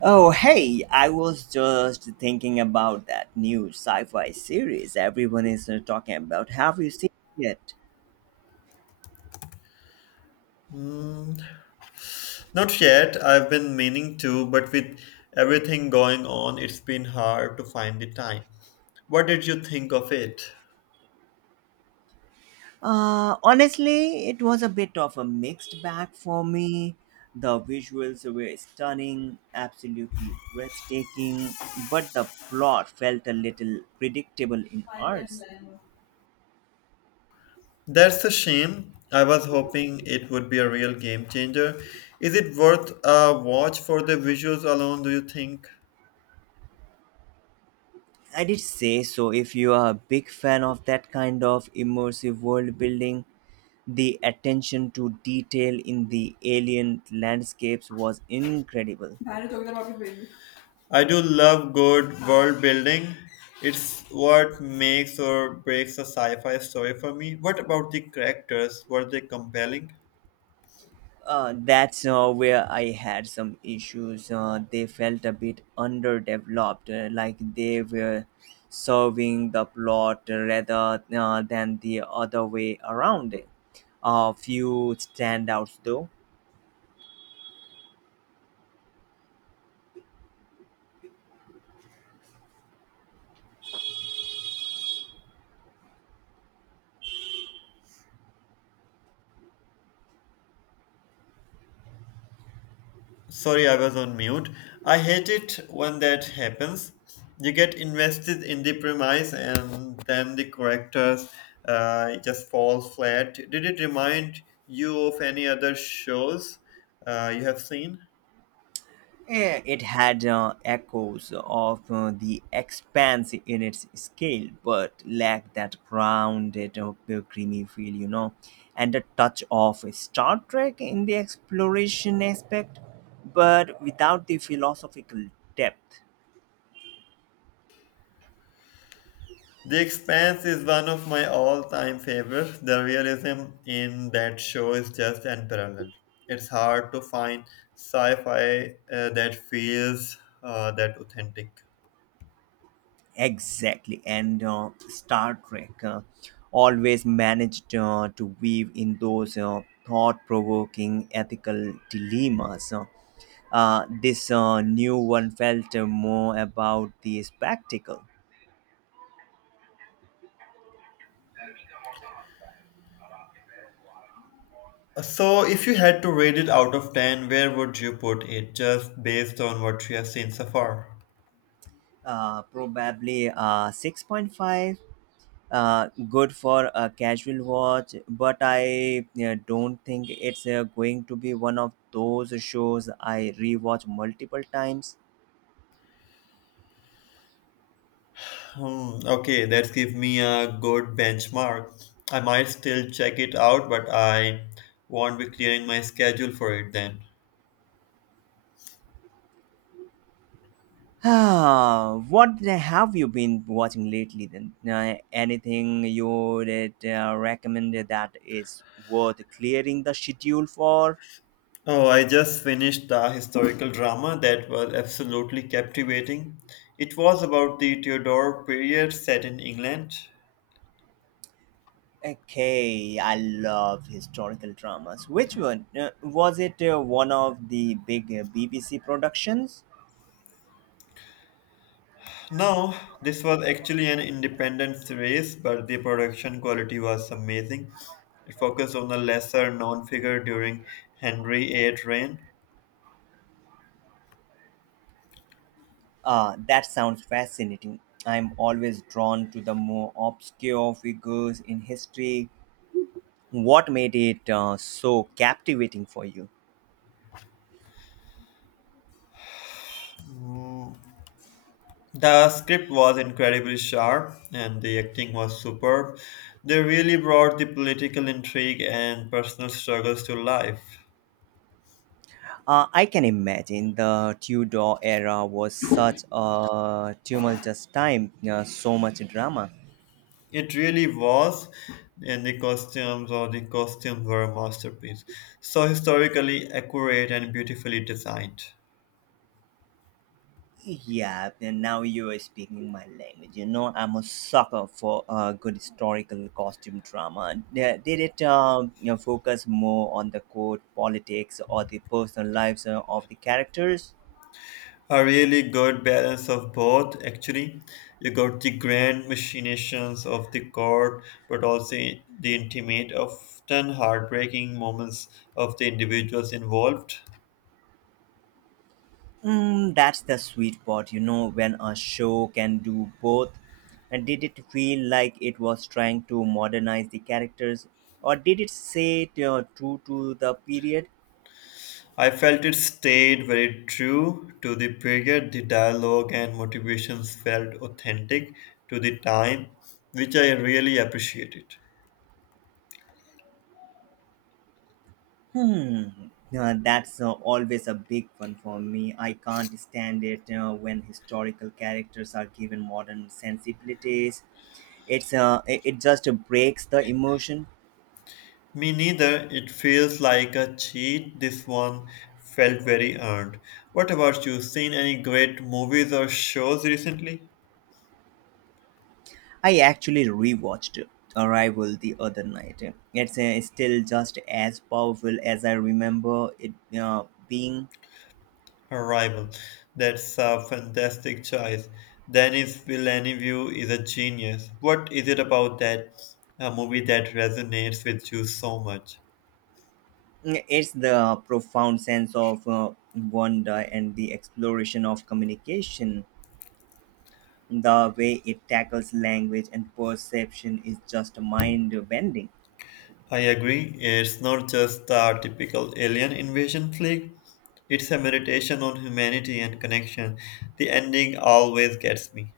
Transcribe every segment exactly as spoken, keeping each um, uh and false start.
Oh, hey, I was just thinking about that new sci fi series everyone is uh, talking about. Have you seen it? yet? Mm, not yet. I've been meaning to, but with everything going on, it's been hard to find the time. What did you think of it? Uh, honestly, it was a bit of a mixed bag for me. The visuals were stunning, absolutely breathtaking, but the plot felt a little predictable in ours. That's a shame. I was hoping it would be a real game changer. Is it worth a watch for the visuals alone, do you think? I did say so if you are a big fan of that kind of immersive world building. The attention to detail in the alien landscapes was incredible. I do love good world building. It's what makes or breaks a sci fi story for me. What about the characters? Were they compelling? Uh, that's uh, where I had some issues. Uh, they felt a bit underdeveloped, uh, like they were serving the plot rather uh, than the other way around. A few standouts, though. Sorry, I was on mute. I hate it when that happens. You get invested in the premise and then the characters uh, just fall flat. Did it remind you of any other shows uh, you have seen? Eh, It had uh, echoes of uh, the expanse in its scale, but lacked that grounded, uh, creamy feel, you know, and a touch of Star Trek in the exploration aspect, but without the philosophical depth. The Expanse is one of my all time favorites. The realism in that show is just unparalleled. It's hard to find sci fi uh, that feels uh, that authentic. Exactly, and uh, Star Trek uh, always managed uh, to weave in those uh, thought provoking ethical dilemmas. Uh, Uh, this uh, new one felt uh, more about the spectacle. So, if you had to rate it out of ten, where would you put it just based on what you have seen so far? Uh, probably uh, six point five, uh, good for a casual watch, but I uh, don't think it's uh, going to be one of those shows I rewatch multiple times. Hmm, okay, that's give me a good benchmark. I might still check it out, but I won't be clearing my schedule for it then. Ah, what the- have you been watching lately then? Uh, anything you would uh, recommend that is worth clearing the schedule for? Oh, I just finished a historical drama that was absolutely captivating. It was about the Tudor period set in England. Okay, I love historical dramas. Which one? Uh, was it uh, one of the big uh, B B C productions? No, this was actually an independent race, but the production quality was amazing. It focused on a lesser known figure during Henry eight reign. Ah, that sounds fascinating. I'm always drawn to the more obscure figures in history. What made it uh, so captivating for you? Mm, The script was incredibly sharp and the acting was superb. They really brought the political intrigue and personal struggles to life. Uh, I can imagine the Tudor era was such a tumultuous time, uh, so much drama. It really was, and the costumes or the costumes were a masterpiece. So historically accurate and beautifully designed. Yeah, and now you are speaking my language. You know, I'm a sucker for uh, good historical costume drama. Yeah, did it um, you know, focus more on the court, politics, or the personal lives uh, of the characters? A really good balance of both, actually. You got the grand machinations of the court, but also the intimate, often heartbreaking moments of the individuals involved. Mm, that's the sweet part, you know, when a show can do both. And did it feel like it was trying to modernize the characters, or did it say it, uh, true to the period? I felt it stayed very true to the period. The dialogue and motivations felt authentic to the time, which I really appreciated. Hmm. Uh, that's uh, always a big one for me. I can't stand it uh, when historical characters are given modern sensibilities. It's uh, it, it just breaks the emotion. Me neither. It feels like a cheat. This one felt very earned. What about you? Seen any great movies or shows recently? I actually rewatched Arrival the other night. It's uh, still just as powerful as I remember it uh, being. Arrival. That's a fantastic choice. Denis Villeneuve is a genius. What is it about that a movie that resonates with you so much? It's the profound sense of uh, wonder and the exploration of communication. The way it tackles language and perception is just mind bending. I agree. It's not just a typical alien invasion flick. It's a meditation on humanity and connection. The ending always gets me.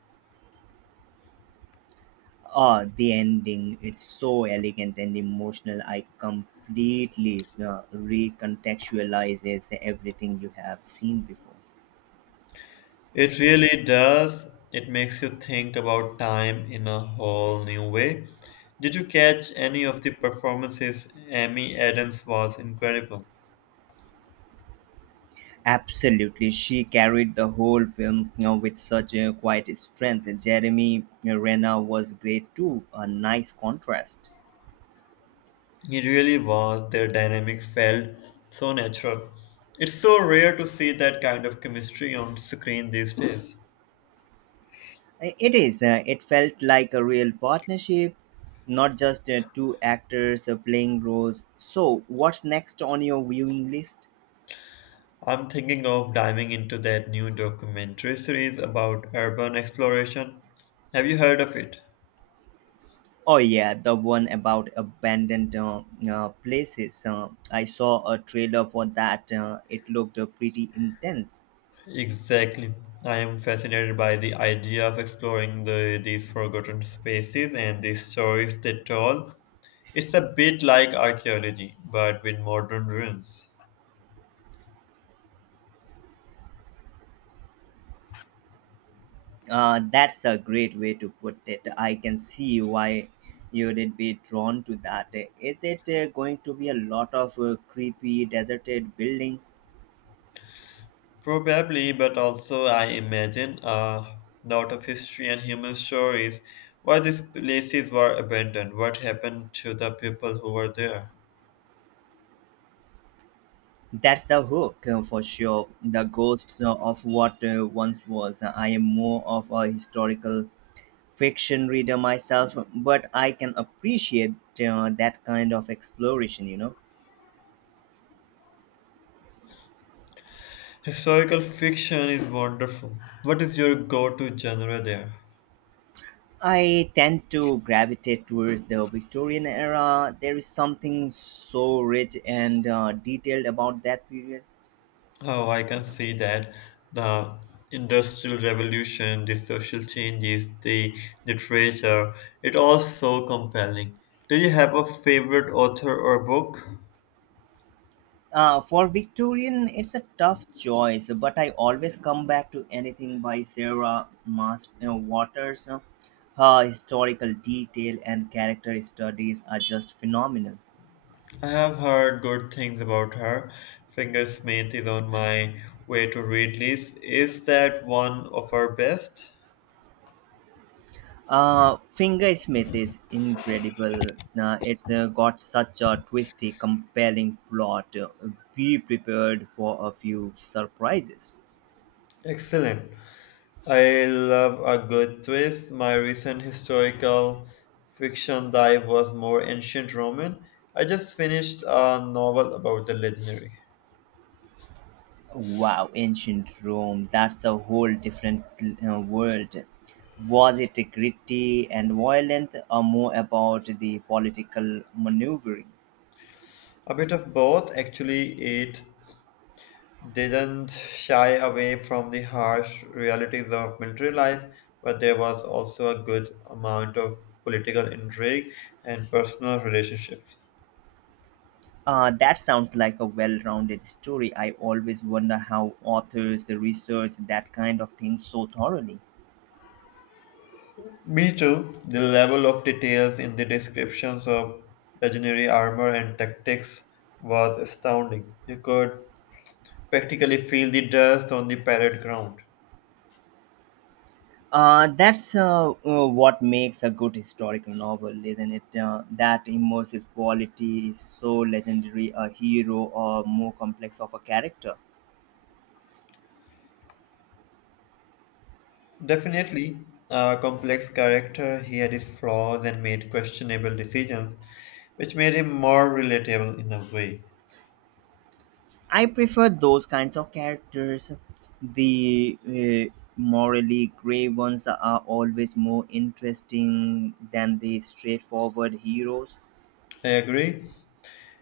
Ah, the ending, it's so elegant and emotional. I completely uh, recontextualizes everything you have seen before. It really does. It makes you think about time in a whole new way. Did you catch any of the performances? Amy Adams was incredible. Absolutely, she carried the whole film, you know, with such a quiet strength. Jeremy Renner was great too, a nice contrast. It really was. Their dynamic felt so natural. It's so rare to see that kind of chemistry on screen these days. It is. Uh, it felt like a real partnership, not just uh, two actors uh, playing roles. So, what's next on your viewing list? I'm thinking of diving into that new documentary series about urban exploration. Have you heard of it? Oh, yeah, the one about abandoned uh, uh, places. Uh, I saw a trailer for that. Uh, it looked uh, pretty intense. Exactly. I am fascinated by the idea of exploring the, these forgotten spaces and the stories they tell. It's a bit like archaeology, but with modern ruins. Uh, that's a great way to put it. I can see why you'd be drawn to that. Is it uh, going to be a lot of uh, creepy, deserted buildings? Probably, but also I imagine a lot of history and human stories. Why these places were abandoned, what happened to the people who were there. That's the hook uh, for sure. The ghosts uh, of what uh, once was. I am more of a historical fiction reader myself, but I can appreciate uh, that kind of exploration, you know. Historical fiction is wonderful. What is your go to genre there? I tend to gravitate towards the Victorian era. There is something so rich and uh, detailed about that period. Oh, I can see that the industrial revolution, the social changes, the literature, it all so compelling. Do you have a favorite author or book? Uh, for Victorian, it's a tough choice, but I always come back to anything by Sarah Mas- uh, Waters. Her historical detail and character studies are just phenomenal. I have heard good things about her. Fingersmith is on my way to read list. Is that one of her best? Uh, Fingersmith is incredible. Uh, it's uh, got such a twisty, compelling plot. Uh, be prepared for a few surprises. Excellent. I love a good twist. My recent historical fiction dive was more ancient Roman. I just finished a novel about the legendary. Wow, ancient Rome, that's a whole different uh, world. Was it gritty and violent, or more about the political maneuvering? A bit of both, actually, it didn't shy away from the harsh realities of military life, but there was also a good amount of political intrigue and personal relationships. Uh, that sounds like a well rounded story. I always wonder how authors research that kind of thing so thoroughly. Me too. The level of details in the descriptions of legendary armor and tactics was astounding. You could practically feel the dust on the parade ground. Uh, that's uh, uh, what makes a good historical novel, isn't it? Uh, that immersive quality is so legendary a hero or more complex of a character. Definitely a complex character, he had his flaws and made questionable decisions, which made him more relatable in a way. I prefer those kinds of characters. The uh, morally gray ones are always more interesting than the straightforward heroes. I agree.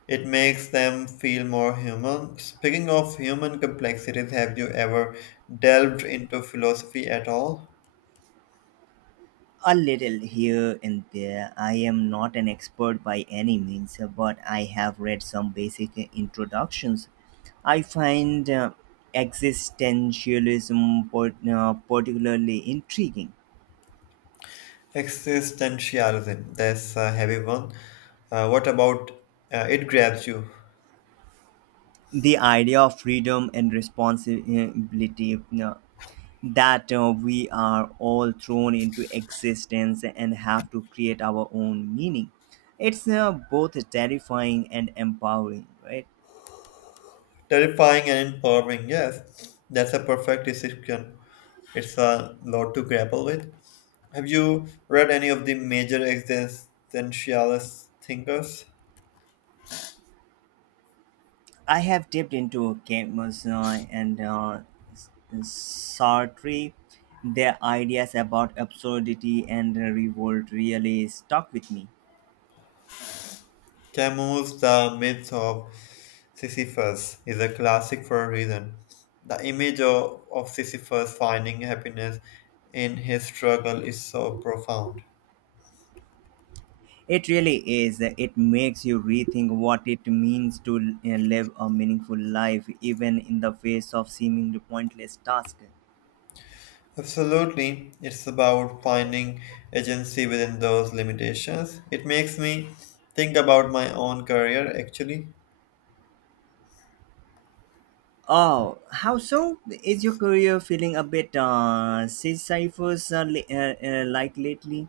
It makes them feel more human. Speaking of human complexities, have you ever delved into philosophy at all? A little here and there. I am not an expert by any means, but I have read some basic introductions. I find uh, existentialism part- uh, particularly intriguing. Existentialism, that's a heavy one. Uh, what about uh, it grabs you? The idea of freedom and responsibility, uh, that uh, we are all thrown into existence and have to create our own meaning. It's uh, both terrifying and empowering, right? Terrifying and empowering, yes. That's a perfect description. It's a lot to grapple with. Have you read any of the major existentialist thinkers? I have dipped into Camus uh, and uh, S- Sartre. Their ideas about absurdity and revolt really stuck with me. Camus' The Myth of Sisyphus is a classic for a reason. The image of, of Sisyphus finding happiness in his struggle is so profound. It really is. It makes you rethink what it means to uh, live a meaningful life, even in the face of seemingly pointless tasks. Absolutely. It's about finding agency within those limitations. It makes me think about my own career actually. Oh, how so? Is your career feeling a bit uh, sisyphus uh, li- uh, uh, like lately?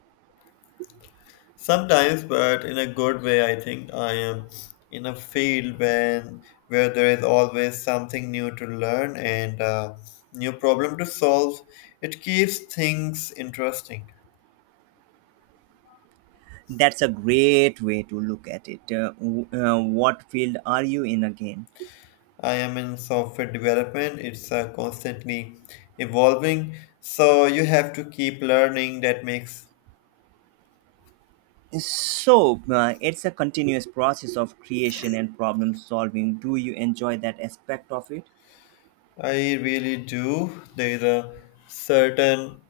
Sometimes, but in a good way, I think I am in a field when where there is always something new to learn and a new problem to solve. It keeps things interesting. That's a great way to look at it. Uh, w- uh, what field are you in again? I am in software development. It's uh, constantly evolving, so you have to keep learning. That makes So, uh, it's a continuous process of creation and problem solving. Do you enjoy that aspect of it? I really do. There is a certain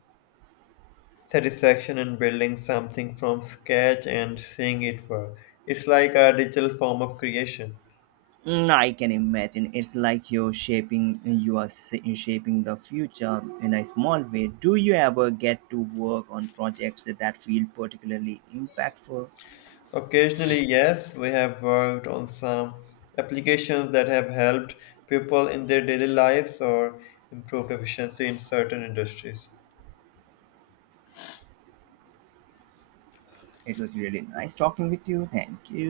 satisfaction in building something from scratch and seeing it work. It's like a digital form of creation. Mm, I can imagine. It's like you're shaping, you are s- shaping the future in a small way. Do you ever get to work on projects that feel particularly impactful? Occasionally, yes, we have worked on some applications that have helped people in their daily lives or improved efficiency in certain industries. It was really nice talking with you. Thank you.